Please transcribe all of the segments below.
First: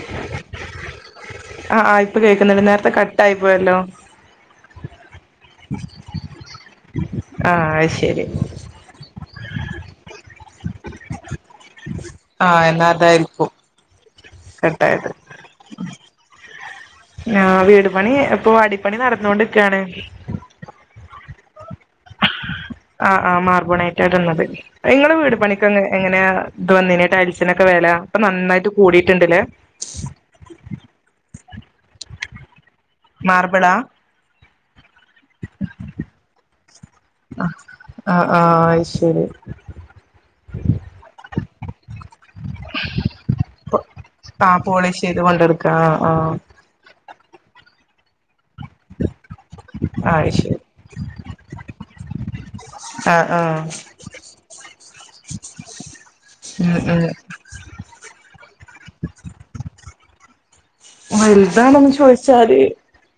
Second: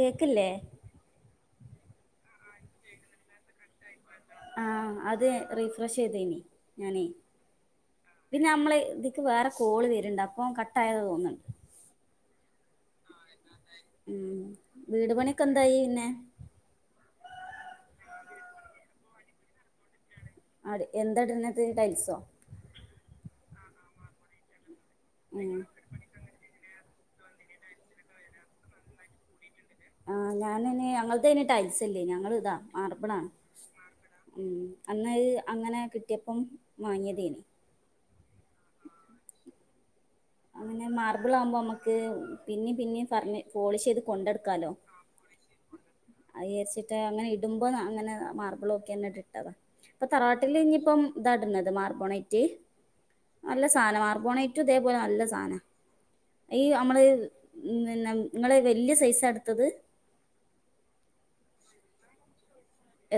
കേക്കില്ലേ ആഹ് ആഹ് ഇപ്പോ കേൾക്കുന്നുണ്ട് നേരത്തെ കട്ടായി പോയല്ലോ ആഹ് അത് റീഫ്രഷ് ചെയ്തേനി ഞാനേ ആഹ് അത് ശരി പിന്നെ നമ്മള് എനിക്ക് വേറെ കോള് വരുണുണ്ട് അ പ്പം കട്ട് ആയതാ തോന്നണണ്ട് ആഹ് എന്നാ അതായിരി ഉം വീട് പണിക്കെന്തായി പിന്നെ? ആഹ് വീട് പണി ഇപ്പൊ അടിപ്പണി നടന്നോണ്ട്ക്കാണ്. അവിടെ എന്താ ഇടണത് ടൈൽസോ ആഹ് ആഹ് മാ ർബോണൈറ്റ ട്ന്നത്. ഇങ്ങളെ വീട് ഉം പണിക്ക് എങ്ങനെ ഇത് വന്നി ടൈൽസിനൊക്കെ വെല ഇപ്പൊ നന്നായിട്ട് കൂടിട്ട്ണ്ട്ല്ലേ. ആ ഞാനയ്ന് അങ്ങൾതയ്ന് ടൈൽസ് അല്ലേ ഞങ്ങള് താ മാർബിളാ മാർബിളാ ഉം ഉം അന്നഅ് അങ്ങനെ കിട്ട്യപ്പം വാങ്ങ്യതേനി ആഹ് ആഹ് ആഹ് അഅ് ശെരി അങ്ങനെ മാർബിളാവുമ്പം അമ്മക്ക് പിന്നിം പിന്നിം ഫർണി പോളി ഷെയ്ത് ആഹ് കൊണ്ടട്ക്കാലോ. പോളിഷ് ചെയ്ത് കൊണ്ടെടുക്ക ആഹ് അഅ് യാര്ച്ചിട്ട അങ്ങനെ ഇ ടുമ്പ അങ്ങനെ ആഹ് മാർബിളൊക്കെ ർഞ്ഞിട്ട് ഇട്ടതാ ഇപ്പൊ ആഹ് ആഹ് അത് തറവാട്ടില് ശരി ഇഞ്പ്പം ഇതാട്ണത് മാർബോണൈറ്റ് ആഹ് ആഹ് നല്ല സാനാ മാർബോണൈറ്റും ഇതേപോലെ നല്ല സാനാ ഈ ഉം അമ്മള് പിന്ന ഇങ്ങള് വെല്യ സൈസാ ഇട്ത്തത്. വെൽതാണൊന്ന് ചോയ്ച്ചാല്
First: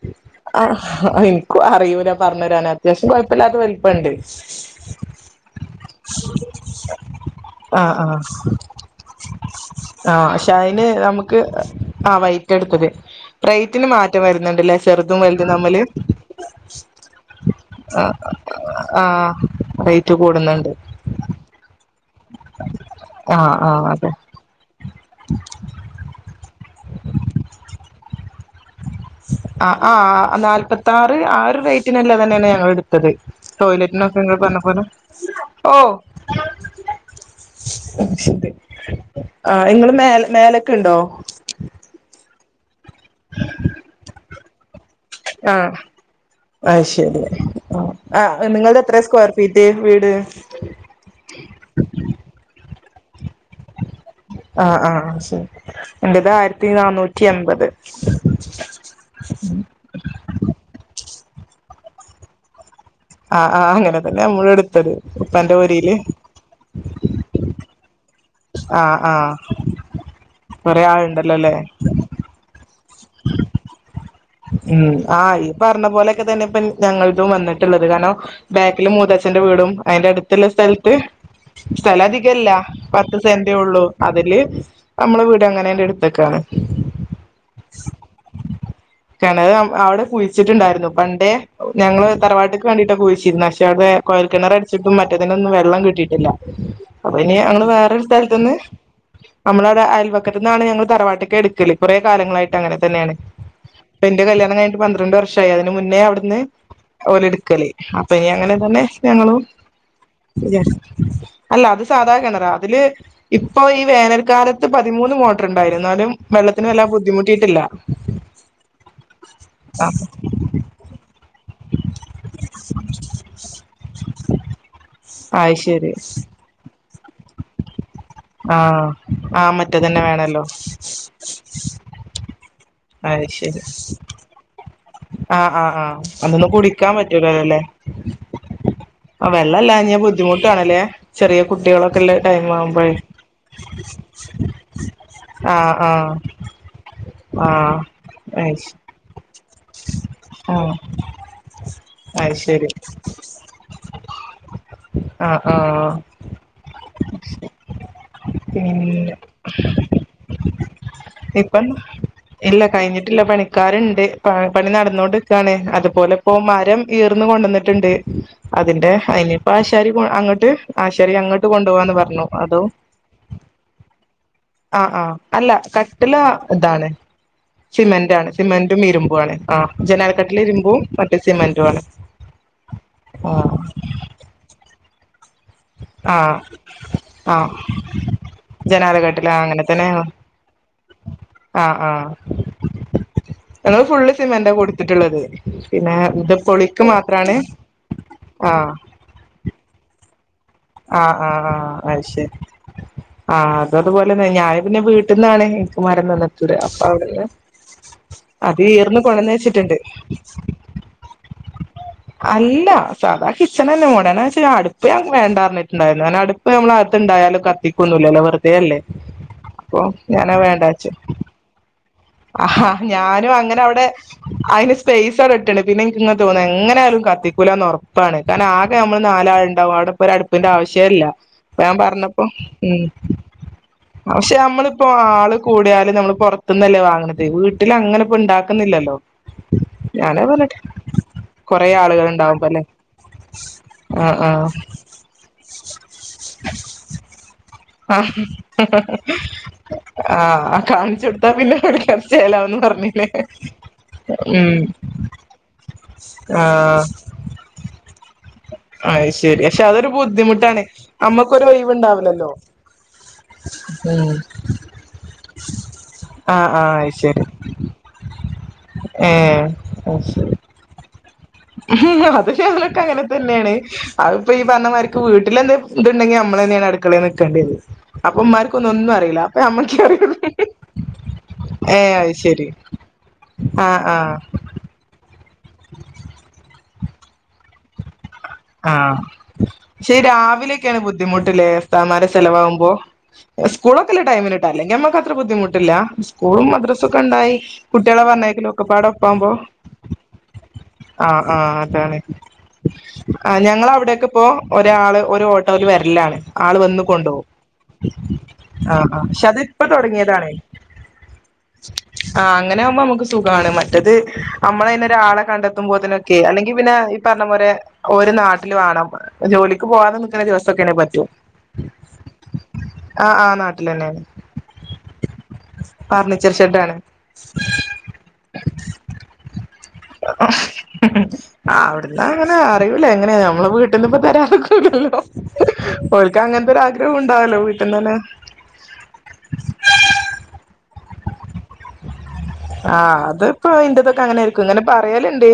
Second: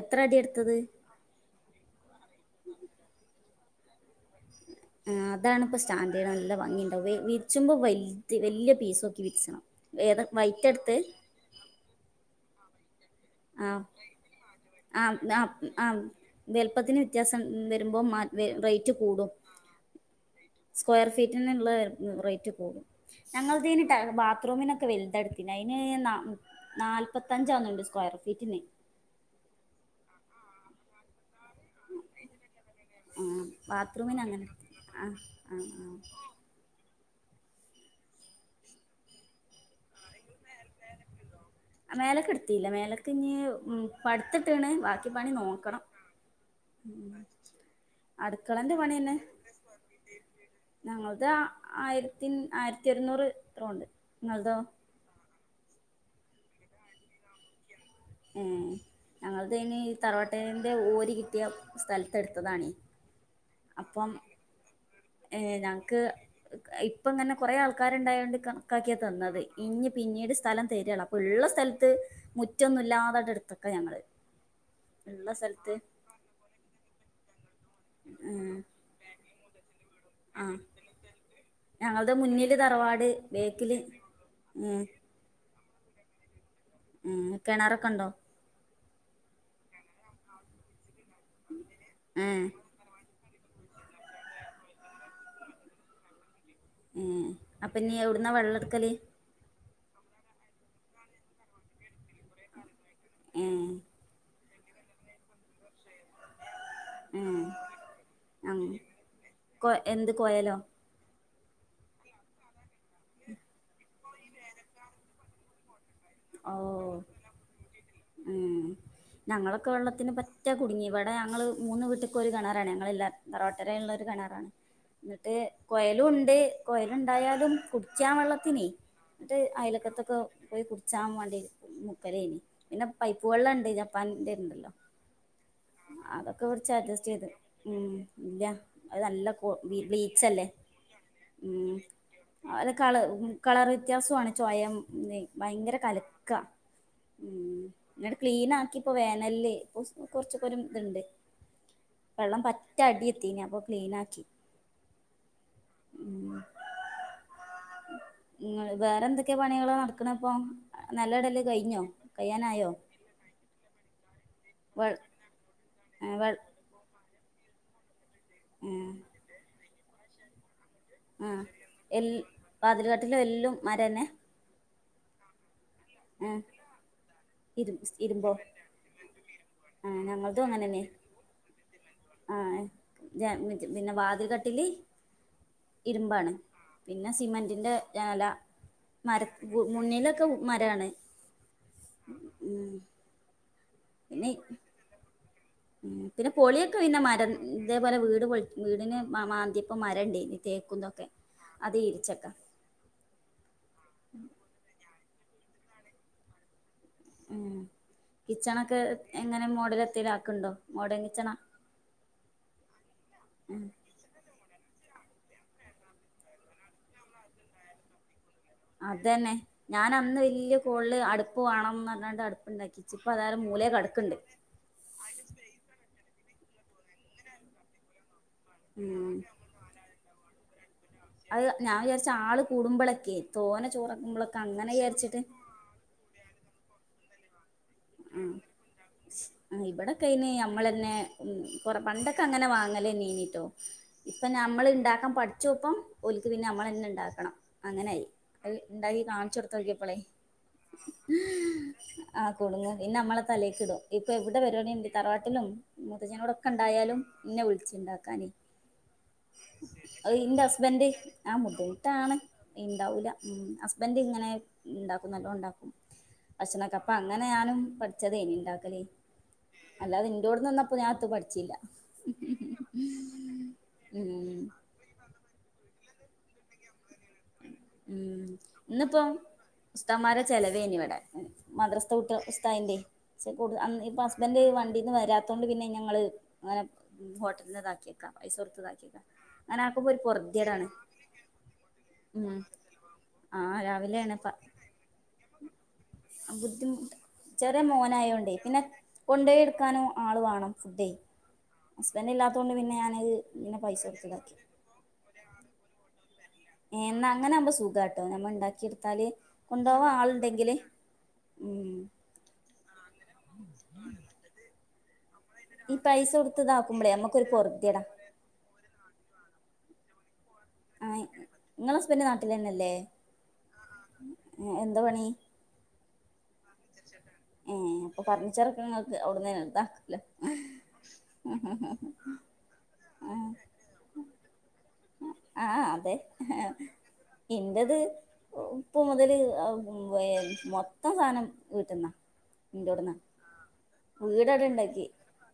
എത്ര അടി എടുത്തത് ആ, ആഹ് ഇൻക്കു അറിയൂല്ല പർഞ്ഞരാന് അത്യാവശ്യം കൊഴപ്പല്ലാത വ പണ്ട് ആഹ് അതാണിപ്പോ സ്റ്റാൻഡേ നല്ല ഭംഗിണ്ടാവേ വിരിച്ചുമ്പോ ആഹ് ആഹ് വല്ച്ച് വല്യ പീസോക്കി വിരിച്ചണം ഏത ആഹ് പക്ഷെ വൈറ്റ അയിന് എടുത്ത് നമുക്ക് ആഹ് വൈറ്റ് എടുത്തത് ആ റേറ്റിന് മാറ്റം വരുന്നുണ്ടല്ലേ ആ ചെറുതും ആ വലുതും നമ്മില് ആ വലുപ്പത്തിന് വ്യത്യാസം വരുമ്പോൾ ആഹ് ആഹ് റേറ്റ് ആഹ് ആഹ് കൂടും ആഹ് റേറ്റ് കൂടുന്നു സ്ക്വയർ ഫീറ്റിനിള്ള റേറ്റ് കുടും ആഹ് ഞങ്ങൾതേന് ആഹ് അതെ ടയറ് ബാത്റൂമിനൊക്കെ വലുത എടുത്തെ അയിന് നാ നാൽ മുപ്പത്തഞ്ചാണോ അയിന്റെ സ്ക്വയർ ഫീറ്റിന് ആഹ് ആഹ് ആഹ് നാല്പത്താറ് ആറ് റേറ്റിനല്ല താന്നെയാണ് ഞങ്ങൾ എടുത്തത് ആ ടോയ്ലറ്റിനൊക്കെ ബാത്റൂമിന് നിങ്ങൾ അങ്ങനെ പറഞ്ഞ പോലെ ആ ആ ഓ ആ നിങ്ങള് മേ മേലേക്ക് ഇണ്ടോ മേലെക്കെടുത്തില മേലെക്ക് ക്ക ഇനി പഠത്തിട്ടാണ് വാക് വീട് പണി ആഹ് നോക്കണം അത് ശരി ആ അടുക്കളേന്റെ നിങ്ങളുടെ പണി എത്ര തന്നെ സ്ക്വയർ ഫീറ്റ് വീട് ഞങ്ങത ആയിരത്തിൻ ആ ആയിരത്തി എരുന്നൂറ് ആ ആ ശരി എന്റത് ആയിരത്തി നാന്നൂറ്റി എൻപത് മ് ഞങ്ങക്ക് ഇനി തറവാട്ടേന്റെ ഓരി കി പുതിയ സ്ഥലത്തെടുത്തതാണേ ആ ആ അങ്ങനെ തന്നെയാ നമ്മളും എടുത്തത് ഏ ഉപ്പാന്റെ ഓരിയില് ഞങ്ങ്ക്ക് ഇപ്പ ഇങ്ങനെ കൊറെ ആൾക്കാരി കണക്കാക്കിയ ആഹ് ആഹ് തന്നത് ഇഞ്ഞ് പിന്നീട് സ്ഥലം കൊറേ തരോള്ള് അപ്പ ആളുണ്ടല്ലോ ള്ള അല്ലേ സ്ഥലത്ത് മുറ്റൊന്ന് ഇ അല്ലാതായിട്ട് എടുത്തിക്ക ഞങ്ങള് ഉം ആ ഇള്ള ഈ സ്ഥലത്ത് പറഞ്ഞ പോലൊക്കെ തന്നെ ഇപ്പം ഞങ്ങൾക്കും വന്ന് വന്നിട്ടുളളത് കാരണം ഏഹ് ബാക്കില് മൂത്തച്ഛന്റെ വീടും അതിന്റെ അടുത്തുള്ള ആഹ് സ്ഥലത്ത് സ്ഥലം ഞങ്ങൾടെ അധികല്ല മുന്നില് തറവാട് പത്ത് സെന്റേ ബേക്കില് ഉള്ളൂ അതില് ഏഹ് നമ്മടെ വീട് അങ്ങനേന്റെ എടുത്തേക്കാണ് ഏഹ് കെണറൊക്കെ ഇണ്ടോ കിണറ് അം അവിടെ കുഴിച്ചിട്ടുണ്ടായിരുന്നു പണ്ടേ ഞങ്ങള് ഏഹ് തറവാട്ടീക്ക് വേണ്ടീട്ടാ പൊയിശ് ഇന്ന് അശാതെ കൊഴൽ കിണർ അടിച്ചിട്ടും മറ്റേതിലൊന്നും വെള്ളം കിട്ടിയിട്ടില്ല അപ്പൊ ഏഹ് ഇനി ഞങ്ങള് അപ്പൊ ഇനി വേറൊരു എവിടുന്നാ സ്ഥലത്തുന്ന് വെള്ളം എടുക്കല് നമ്മള് അയൽവക്കത്ത് നിന്നാണ് ഞങ്ങൾ തറവാട്ടിക്ക് എടുക്കല് കുറെ കാലങ്ങളായിട്ടങ്ങനെ തന്നെയാണ് ഏഹ് എന്റെ കല്യാണം കഴിഞ്ഞിട്ട് പന്ത്രണ്ട് വർഷവായി അതിന് മുന്നേ അവിടുന്ന് ഓല ഏഹ് എടുക്കല് അപ്പൊ ഇനി എങ്ങനെയാ അങ് പോന്നെ ഞങ്ങളും കൊ എന്ത് കൊയലോ വിചാരിച്ച് അല്ല അത് സാധാകെണറ അതില് ഇപ്പൊ ഈ വേനൽക്കാലത്ത് പതിമൂന്ന് മോട്ടർണ്ടായിരുന്ന് ന്നാലും വെള്ളത്തിന് വല്ലാതെ ഓഹ് ബുദ്ധിമുട്ടിയിട്ടില്ല ഉം ഞങ്ങളൊക്കെ ആ വെള്ളത്തിന് പറ്റെ കുടുങ്ങി വടെ ഞങള് മൂന്ന് വീട്ടക്കും ഒരു കെണറാണ് ഞങ്ങളെല്ലാരും തറവാട്ടെരേള്ള ഒരു കെണറാണ് ഇന്ന്ട്ട് അത് ശരി കൊയലുണ്ട് കൊയൽ എന്തായാലും കു അ അ മറ്റേതന്നെ വേണല്ലോ കുട്ച്ചാമാണ്ടി മുക്കലേനി പിന്നെ പൈപ്പ് അത് ശരി വെള്ളണ്ട് ജപ്പാന്റെ ഇണ്ടല്ലോ ആഹ് ആഹ് ആഹ് അതൊക്കെ അതൊന്നും കൊർച്ച് കുടിക്കാൻ ആഡ്ജ്സ്റ്റെയ്ത് പറ്റൂലല്ലോ ല്ലേ മ്മ് ഇല്ല അത് നല്ല ആഹ് കൊ വെള്ളല്ലാഞ്ഞാ ബ്ലീച്ചല്ലേ ബുദ്ധിമുട്ടാണല്ലേ ചെറിയ മ്മ് കുട്ടികളൊക്കെള്ള ടൈം അത് ആവുമ്പഴേ കള കളർ വ്യത്യാസുആണ് ചോയം ആഹ് ഭയങ്കര കലക്ക മ്മ് ആഹ് ഇന്നട്ട് ആഹ് ക്ലീൻ അത് ശ ആക്കി ഇപ്പം വേനല് ഇപ്പൊ കൊറച്ചക്കര് ആഹ് ത്ണ്ട് അത് വെള്ളം ശരി പറ്റ അടി എത്തീനി അപ്പം ക്ലീൻ ആക്കി ആഹ് ആഹ് മ്മ് ങ്ങൾ പിന്നെ വേറെന്തൊക്കെ പണികളാ നടക്ക്ണപ്പം ഇപ്പം ഇല്ല കയിഞ്ഞിട്ടില്ല പണിക്കാര്ണ്ട് പണി വെ നടന്നൊണ്ട്ക്കാണ് അത്പോലെ വെ ഇപ്പോ മരം യീർന്ന് കൊണ്ടോന്ന്ട്ട്ണ്ട് അതിന്റെ അയ്ന് ഇപ്പാ ആ ശ് കേറിക്കുണോ അങ്ങട്ട് ആശാരി ആ അങ്ങട്ട് കൊണ്ടുപോവാന്ന് എൽ പറഞ്ഞു അതും വാതിൽകട്ടിലും എല്ലും മരന്നെ ആ ആ അല്ല കട്ടില ആ ഇതാണ് ഇരു സിമെന്റാണ് ഇരുമ്പോ സിമെന്റും ഇരും വാണ് ആ ഞങ്ങളതും ജനാലക്കട്ടില ഇരുമ്പും അങ്ങനെന്നെ മറ്റേ സിമെന്റു ആണ് ആ ജ ആഹ് മറ്റേ പിന്നെ വാതിൽ കട്ടില് ഇരുമ്പാണ് ആഹ് പിന്നെ ആഹ് സിമെന്റിന്റെ ജനല മര ജനാലക്കട്ടില് ആഹ് അങ്ങനെ തന്നെ മുന്നിലൊക്കെ മരാണ് മ്മ് ഞങള് ഫുള്ള് സിമെന്റാ കൊടുത്തിട്ടുള്ളത് മ്മ് പിന്നെ ഇത് പൊളിയൊക്കെ പൊളിക്ക് പിന്നെ മരം മാത്രാണ് തേപോലെ വീട് പൊൾ വീടിന് മാന്തിയപ്പം മരം ഇണ്ടേയിനി അ അ അ അഹ് ശരി അ ഇതതുപോലെന്നെ ഞാന് പിന്നെ വീട് ട്ട്ന്നാണ് ഇൻക്ക് മരം തന്ന്ട്ട്ണ്ട് സൗണ്ടില്ല ഉം അത് കിച്ചണൊക്കെ ഈർന്നു എങ്ങനെ കൊട്ന്വച്ചിട്ടുണ്ട് മോഡലെത്തിലാക്കുണ്ടോ മോഡേൺ കിച്ചണാ അല്ല സാധാ കിച്ചനെന്നെ മോടേനെചടുപ് പ്യാർ വേണ്ടാ ഞട്ട്ണ്ടായിരുന്നു കാരണടുപ്പ് നമ്മള് അകത്തുണ്ടായാലും കത്തിക്കൊന്നുല്ലല്ലോ വെറ് അതന്നെ ഞാന അന്ന് വല്യ വേണ്ടാച്ചു കോള്ല് അടുപ്പ് വാണം ആഹാ ഞാനും അങ്ങനെ അവിടെ അയിന് സ്പൈസവടെട്ട്ണ് പിന്നെ ൻക്ക് ങ്ങ തോന്ന എങ്ങനെയാലും കത്തിക്കൂലാന്നൊറപ്പാണ് കാരണം ആകെമ്മള് ഉം നാലാള്ണ്ടാവും അവിടെപ്പൊരട്പ്പ് ന്റെആവിശ്യ വിശ്യല്ല അത് ഞാൻ വിചാരിച്ച ഞാപറഞ്ഞപ്പോ ആള് ഉം കൂടുമ്പളൊക്കെ തോനെ ക്ഷെ ചോറാക്കുമ്പളൊക്കെ അങ്ങനെ നമ്മളിപ്പോ വിചാരിച്ചിട്ട് ആള് കൂടിയാല് നമ്മള്പൊറത്ത് ന്നല്ലേ വാ ണത് വീട്ട് ആ അ ഞാനത് ഇവിടെക്കയ്ന് പറഞ്ഞിട്ട് ഞമ്മളെന്നെ ഉം കൊറേ കൊറ ആളുകൾ പണ്ടൊക്കെങ്ങനെ ഇണ്ടാവുമ്പല്ലേ വാങ്ങലെന്നയ്നീട്ടോ ആഹ് ഇപ്പൊ ആഹ് ഞമ്മള് ണ്ടാക്കാൻ പഠിച്ചപ്പം ഓൽക്ക് പിന്നെ നമ്മളന്നെണ്ടാക്കണം ആ നോക്കിയപ്പളേ ആ കാണിച്ചൊടുത്താ പിന്നെള പൈസലവാന്ന് പറഞ്ഞ് പിന്നെമ്മളെ തലേക്ക്ടും ഇപ്പൊ എവിടെ വരേണെങ്കി തറവാട്ടിലും ആഹ് മുത്തച്ഛനോടൊക്കെണ്ടായാലും ഇന്നെ വിളിച്ചുണ്ടാക്കാനൈ അത് ശരി പക്ഷെ അതൊരു അഇൻ്റെ ബുദ്ധിമുട്ടാണ് ഹസ്ബൻഡ് ആ നമ്മക്കൊരു മുധ്യമ്ട്ടാണ് ഒഴിവുണ്ടാവില്ലല്ലോ ഇണ്ടാവൂല മ് ഉം ഹസ്ബൻഡ്ങ്ങനെ ണ്ടാക്കും നല്ലോണ്ടാക്കും ആഹ് ഭക്ഷണൊക്കെ ആഹ് അത് ശരി അപ്പങ്ങനെ ഞാനും പഠിച്ചതൈനി ണ്ടാക്കലൈ അല്ലാതെ ഇൻഡോട്ന് ന്നിന്നപ്പൊഞാത്തുപടി ഉ അത് ശെലോരക്കങ്ങനെതന്നേണ് അഹ്പ്പൊ ഉം ഈ പറഞ്ഞമാരിക്ക് വീട്ട് വീട്ടിലെന്ത് ത്ണ്ടെങ്കിൽ നമ്മളെന്നേണ് അടുക്കളെ നിക്ക ഉം ഇന്നിപ്പം അപ്പൊ നമ്മക്കെ അറിയുള്ളൂ ഉസ്താമാരെ ചെലവേന്വ്ടെ ഏഹ് മദ്രസ്തെ അത് കുട്ടൃള ശരി ഉസ്തായിൻ്റസപ്പോട് ആൻ ആഹ് ഇൻ ആഹ് ഹസ്ബൻഡ് വണ്ടീന്ന് വരാ ത്തോണ്ട് പിന്നെ ഞങ്ങള് അങ്ങനെ മ് ഹോട്ടൽന് താക്കി ആ ക്ഷെ ഒരു പൊറുതിയേടാണ് രാവിലെക്കേണ് ബുദ്ധിമുട്ട്ലേസ്താമാര ഉം ചലവാവും മ്പോ ആ സ്കൂളൊക്കെല്ല രാവിലെയാണ് ടൈമിനിട്ടാ അല്ലെങ്കിമ്മക്കത്ര ബുദ്ധിമുട്ടില്ല സ്കൂളും ബുദ്ധിമുട്ട് മദ്രസൊക്കെണ്ടായി ചെറിയ കുട്ടൃളെ മോനായോണ്ടേ പിന്നെ പറഞ്ഞേക്കലൊക്കപ്പാടെ പ്പാവുമ്പൊ കൊണ്ടോയി എടുക്കാനും ആള് വേണം ഫുഡേ ആ ആ അതാണ് ഹസ്ബൻഡ് ഇല്ലാത്തോണ്ട് പിന്നെ ഞാനത് ആ ഇങ്ങനെ പൈസ ഞങ്ങളവിടേക്കപോ കൊടുത്തിതാക്കി ഒരാള് ഒരു ഓട്ടോല് വരലാ ല്ലാണ് ആൾ വന്ന് എന്നാ കൊണ്ടോകും അങ്ങനെ ആകുമ്പോ സുഖാട്ടോ നമ്മൾ ആ ആ ഉണ്ടാക്കിയെടുത്താല് ക്ഷെ കൊണ്ടോവാൻ തിപ്പതൊടങ്ങിയതാണ് ആളുണ്ടെങ്കില് ഉം ആ അങ്ങനാവുമ്പോ നമുക്ക് സ് തുഖാണ് മറ്റത് അ മ്മളൈനൊരാളെ ഈ പൈസ കണ്ടെത്തുമ്പോതിനൊക്കെ കൊടുത്ത് അല്ലെങ്കി പിന്നെ ഇതാക്കുമ്പോളേ ഇപ്പർഞ്ഞെ നമ്മുക്കൊരു പോലെ പൊറുതിയെടാ ഒരൊ നാട്ടില് വാണം ജോലിക്ക് പോകാതെ നി ഒക്കെ ദിവസെക്കെണ് ആഹ് പറ്റും നിങ്ങളെ ഹസ്ബൻഡ് നാട്ടിൽ തന്നെയല്ലേ ആ ആ നാട്ടിലന്നേണ് എന്താ പണി കാറില് തീർച്ചയായിട്ടും ആണ് ഉം അപ്പൊ ഫർണിച്ചറൊക്കെ നിങ്ങക്ക് അവിടന്നന്നെ എടുക്കാ അവിത്തെ അങ്ങനെ അറിയൂല ആഹ് എങ്ങനെയാന്ന് നമ്മള് വീട്ടിനിപ്പോ തരാതിരിക്കില്ലല്ലോ ആഹ് അതെ ഓൽക്ക് അങ്ങനത്തൊരാഗ്രഹം ഉണ്ടാവല്ലോ ഇന്റത് വീട്ടിൽന്ന് തന്നെ ഇപ്പ മുതല് മൊത്തം സാധനം വീട്ട്ന്നാ ഇന്റോട്ന്നാ ആഹ് അത് ഇപ്പോ ഇന്റതൊക്കെ അങ്ങനേരി വീടടെ ഇങ്ങനെ ഇണ്ടാക്കി പറയല്ണ്ട്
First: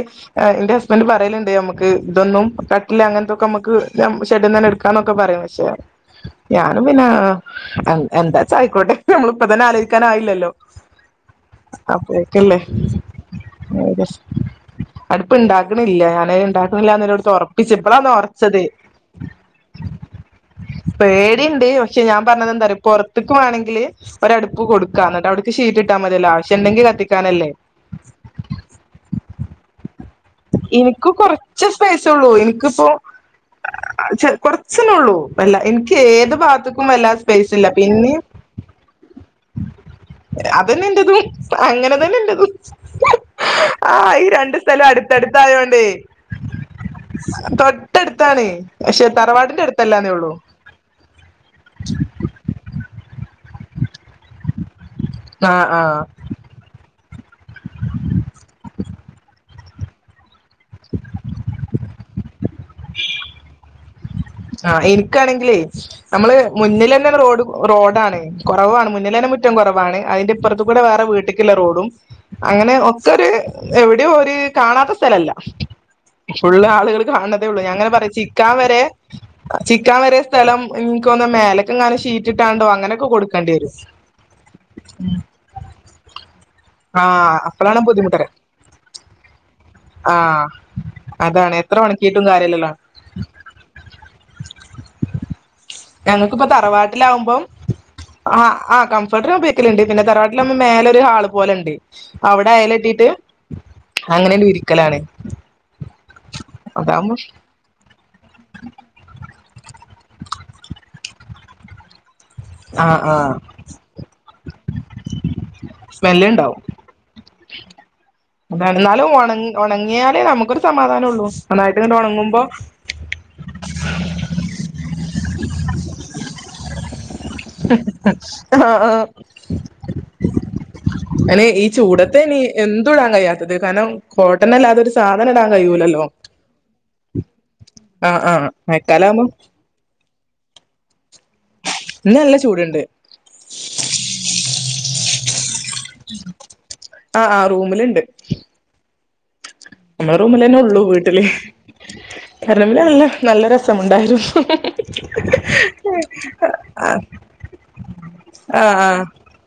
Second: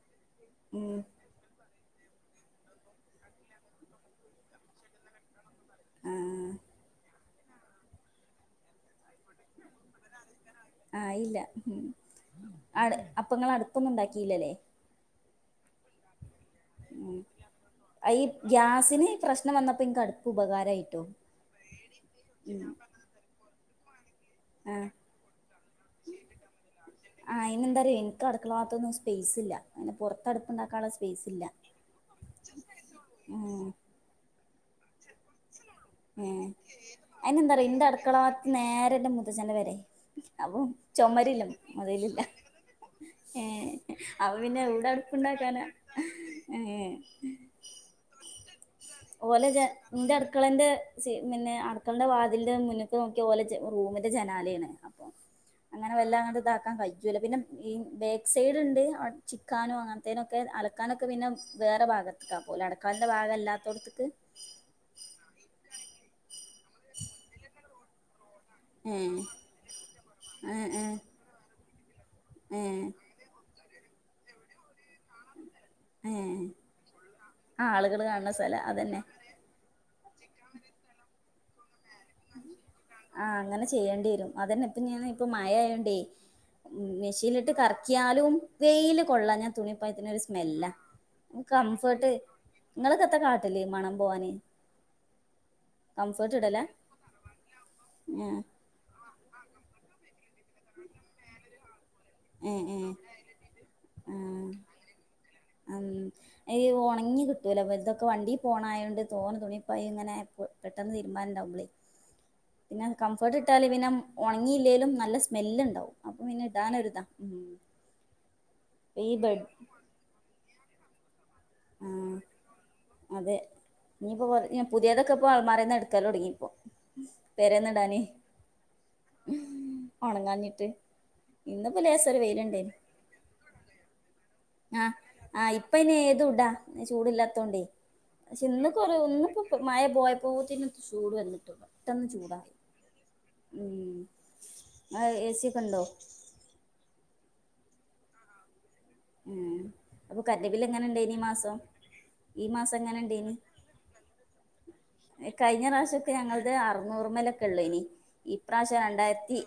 എന്റെ ഉം ഹസ്ബന്റ് പറയലുണ്ട് നമു ക്ക് ഇതൊന്നും കട്ടില് അങ്ങനത്തൊക്കെ നമുക്ക് ഷെഡിന്ന് തന്നെ എടുക്കാന്നൊക്കെ പറയും പക്ഷേ ആഹ് ഞാനും പിന്നെ എ എന്താച്ച ആയിക്കോട്ടെ നമ്മള് ഇപ്പ തന്നെ ആലോജിക്കാനായില്ലല്ലോ ആഹ് ഇല്ല ആണ് അപ്പങ്ങളടു ഇപ്പൊന്നും ഉണ്ടാക്കില്ലല്ലേ അടുപ്പ് ഉണ്ടാക്കണില്ല ഞന് ഉം ഉണ്ടാക്കുന്നില്ലന്നുള്ളടുത്ത് ഉറപ്പിച്ച് ഇപ്പളാന്ന് ഈ ഉറച്ചത് ഗ്യാസിന് പ്രശ്നം വന്നപ്പോ ഇൻക്ക് അടുപ്പ് ഉപകാരായിട്ടോ പേടി ഇണ്ട് പക്ഷെ ഞാൻ പറഞ്ഞത് എന്താറിയോ പൊറ്ത്ക്ക് വേണെങ്കില് ഒരടുപ്പ് ആഹ് കൊടുക്കാ എന്നിട്ട് അവിടേക്ക് ഷീറ്റ് ഇട്ടാ മതിയല്ലോ ആവശ്യണ്ടെങ്കി കത്തിക്കാനല്ലേ ഇതിനകത്തൊന്നും സ്പെയ്സ് ഇല്ല അങ്ങനെ- പൊറത്ത് അടുപ്പ് ഇണ്ടാക്കാള്ള എനിക്ക് സ്പേസ് ഇല്ല കൊറച്ച് സ്പെയ്സേ ഉള്ളു എനിക്കിപ്പോ ഉം കെറച്ച് കൊറച്ചെന്നേ ഒള്ളൂ അല്ല എനിക്ക് ഏത് ഉം ഭാഗത്തേക്കും വല്ലാതെ സ്പേസ് അയിനെന്താറിയോ ഇല്ല ഇന്റെ പിന്നെ അടുക്കള ഭാഗത്ത് നേരെ ഇന്റെ മൂത്തച്ഛന്റെ പെരേ അപ്പം അതന്നെ എൻ്റതും ചൊമരില്ല അങ്ങനെ തന്നെ മൊതലില്ല എൻ്റതും ഏഹ് ആ ഈ അപ്പൊ രണ്ട് പിന്നെ സ്ഥലം എവ്ടെ അടു അടുപ്പുണ്ടാക്കാനാ അടുത്തായോണ്ടേ ഏഹ് തൊട്ടടുത്താണ് പക്ഷെ തറവാടിന്റെ അടുത്തല്ല നിന്റെ അടുക്കളന്റെ പിന്നെ അടുക്കളന്റെ വാതിലിന്റെ മുന്നിക്ക് ഇത് പോലെ റൂമിന്റെ ജനാലയാണ് അപ്പ ആഹ് അങ്ങനെ ആഹ് വല്ലാണ്ടങ്ങ് ഇതാക്കാൻ കഴിയും പിന്നെ ഈ ബേക്ക് സൈഡ് ഉണ്ട് ചിക്കാനോ അങ്ങനത്തേനു ഒക്കെ അലക്കാനൊക്കെ പിന്നെ വേറെ ഭാഗത്തേക്കാക്കൂലെ അ അടുക്കളെന്റെ ഭാകം ആല്ലാത്തെ ആഹ ഇ- ഇക്കാണങ്കിലേ നമ്മള് മുന്നിൽ ലെന്നെ റോഡ് റോഡാണ് കൊറവാണ് ഏഹ് മുന്നിലെന്നെ മുറ്റം കൊറവാണ് അതിന്റെ ഇപ്പറത്തു ഏഹ് കൂടെ ഏഹ് വേറെ വീട്ട്ക്ക്‌ള്ള റോഡും അങ്ങനെ ഏഹ് ഒക്കൊര് എവിടെ ഒരു കാണാത്ത സ്ഥലല്ല ഏഹ് ഫുള്ളാളുകൾ കാണ് ണതേള്ളൂ ഞാങ്ങനെ പറയും ചിക്കാൻ വെ അതെന്നെ ചിക്കാൻ വെരെ സ്ഥലം ഇൻകോന്നെ മേലെ ആ അങ്ങനെ ചെയ്യണ്ടി വെരും അതെന്നെ ഇപ്പ ഞാൻ ഇപ്പ മഴ ആയോണ്ടേ ആഹ് മെഷീനിട്ട് അപ്പളാണ് ബുദ്ധിമുട്ടറ് കറക്കിയാലും വെയില് കൊള്ളാഞ്ഞാ തുണിപ്പയത്തിന ഒരു ആഹ് സ്മെല്ലാ അതാണ് എത്ര കംഫേർട്ട് ഒണക്കിയിട്ടും കാര്യല്ലല്ലോ നിങ്ങക്കത്ത കാട്ടല് മണം പോവാന് കംഫേർട്ട് ഇടലേ ലാകുമ്പം ആഹ്‌ കം കംഫർട്ടർ ഉയോഗിക്കല്ണ്ട് പിന്നേ തറവാട്ടിൽ ആകുമ്പോൾ മേലെ ഒരു ഹാളും പോലെണ്ട് ആ ആഹ്‌ അങ്ങനെണ്ട് വിരിക്കലാണ് ആഹ്‌ അമ് അതാവുമ്പോ ഉണങ്ങി കിട്ടൂല അ ഇതൊക്കെ വണ്ടി പോണയതോണ്ട് തോന്ന തുണിപ്പ ഇങ്ങനെ പെട്ടെന്ന് തീരുമാനംണ്ടാവുംളി ആ പിന്നെ ആ കംഫേർട്ട് ഇട്ടാല് പിന്നെ ഉണങ്ങില്ലേലും നല്ല സ്മെല് ഉണ്ടാവും അപ്പൊ സ്മെല്ല് പിന്നെ ഉണ്ടാവും ഇടാനോരിത എന്നാലും ബെഡ് ഉണങ്ങ് ഉണങ്ങിയാലേ നമുക്കൊ സമാധാനം ഉള്ളൂ നന്നായിട്ട് ഇങ്ങട്ട് ഉണങ്ങുമ്പോ അതെ ഇനിയിപ്പോൊ കൊറേ പുതിയതൊക്കെ ഇപ്പ അലമാരെ എടുക്കാന് തുടുങ്ങിയിപ്പോ ആഹ് ആഹ്‌ ഒണങ്ങാഞ്ഞിട്ട് അയിന് ഈ ഇന്നിപ്പോ ലേസൊരു ചൂടത്തയിൻ വെയിലുണ്ടേന് എന്തുയിടാൻ കഴിയാത്തത് കാരണം കോട്ട് ആഹ് ആഹ് ഇപ്പ ഇനി ഏതും ഇടാ ചൂടല്ലാത്തോണ്ടേ ആ ആ പക്ഷെ ഇന്ന് കൊറേ മഴക്കാലാവുമ്പോ ഇന്നപ്പോ മയ പോയപോതേനു ചൂട് വന്നു പെട്ടന്ന് ഇന്ന് നല്ല ചൂടായി ചൂടുണ്ട് ഉമ്മ് ആഹ്‌ എ സി ടണ്ട് ആഹ് ആഹ് റൂമിലുണ്ട് ഉം നമ്മെ അപ്പൊ കറന്റ് റൂമിലന്നെ ബില്ല് ഉള്ളു എങ്ങനെ ഇണ്ടേനി ഈ വീട്ടില് മാസം ഈ കറന്റ് മാസം ബില്ല് എങ്ങനെ നല്ല ഇണ്ടേനി നല്ല രസമുണ്ടായിരുന്നു കഴിഞ്ഞ പ്രാവശ്യമൊക്കെ ഞങ്ങളത് ആ അറുന്നൂറുമേലൊക്കെ ഉള്ളേനി ആഹ് ഇപ്രാവശ്യം ആഹ്‌ രണ്ടായിരത്തി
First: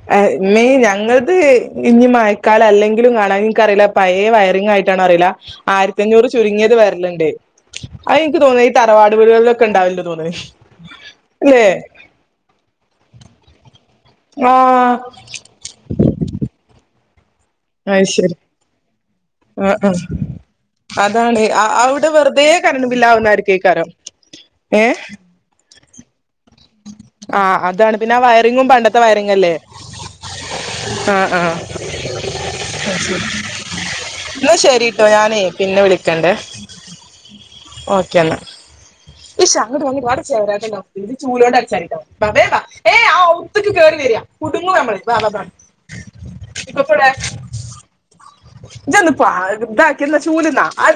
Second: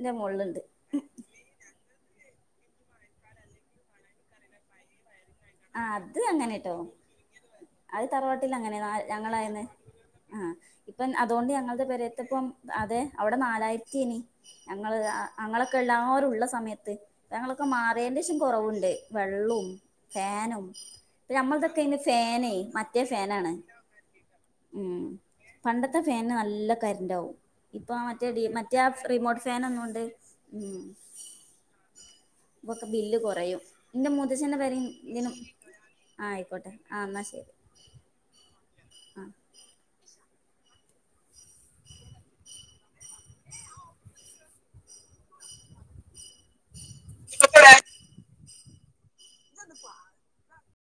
ന്റെ മോളിലുണ്ട് ആമ്മേ ഞങ്ങളത് [unintelligible] കാലാല്ലെങ്കിലും കാണും നിക്ക് അറിയില്ലപ്പ ഏഹ് വയറിംഗ് ആയിട്ടാണ് അറിയില്ല ആ ആയിരത്തി അത് അഞ്ഞൂറ് അങ്ങനെട്ടോ ചുരുങ്ങിയത് വരലുണ്ട് അത് എനിക്ക് തറവാട്ടില്ല തോന്നുന്നു ഈ അങ്ങനെ തറവാട് ഞങ്ങളായന്ന് വീടുകളിലൊക്കെ ഉണ്ടാവല്ണ്ട് തോന്ന്ണ് ആ ഇപ്പം അതുകൊണ്ട് അല്ലേ ഞങ്ങളുടെ പേരത്തപ്പം അതെ അവിടെ നാലായിരത്തി ആഹ് ഞങ്ങള് ഞങ്ങളൊക്കെ എല്ലാരുംള്ള സമയത്ത് ഞങ്ങളൊക്കെ അത് മാറിയെന്റെ ശരി ശേഷം കുറവുണ്ട് വെള്ളം ആഹ് ആഹ് ഫാനും അതാണ് നമ്മളതൊക്കെ ഇ അവിടെ വെറുതെ ഫാനേ കറണ്ട് മറ്റേ ഫാനാണ് ബില്ലാവുന്നായിരിക്കേക്കാരം ഏഹ് പണ്ടത്തെ ഫാന് നല്ല ഇണ്ടാവും ആഹ് ഇപ്പൊ അതാണ് പിന്നെ ആ മറ്റേ വയറിങ്ങും മറ്റേ പണ്ടത്തെ റിമോട്ട് വയറിങ്ങല്ലേ ഫാൻ ഒന്നുംണ്ട് ആഹ് ആഹ് ബില്ല് കുറയും എഹ് എന്നാ മുത്തച്ചന്റെ പെൻ ശരിട്ടോ പിന്നെ വിളിക്കണ്ടേ എന്നാ ഓക്കേ എന്നാ ഇത് ചൂലോണ്ട് അടിച്ചുവാരിട്ടൊ ബാ ഏ ആ ത്തക്ക് കേയറി വരിയാ കുടുങ്ങു നമ്മള ഇപ്പപ്പാ എവിടെ ശരി ഇജ്ജോന്ന് [unintelligible] ചൂല് ന്നാ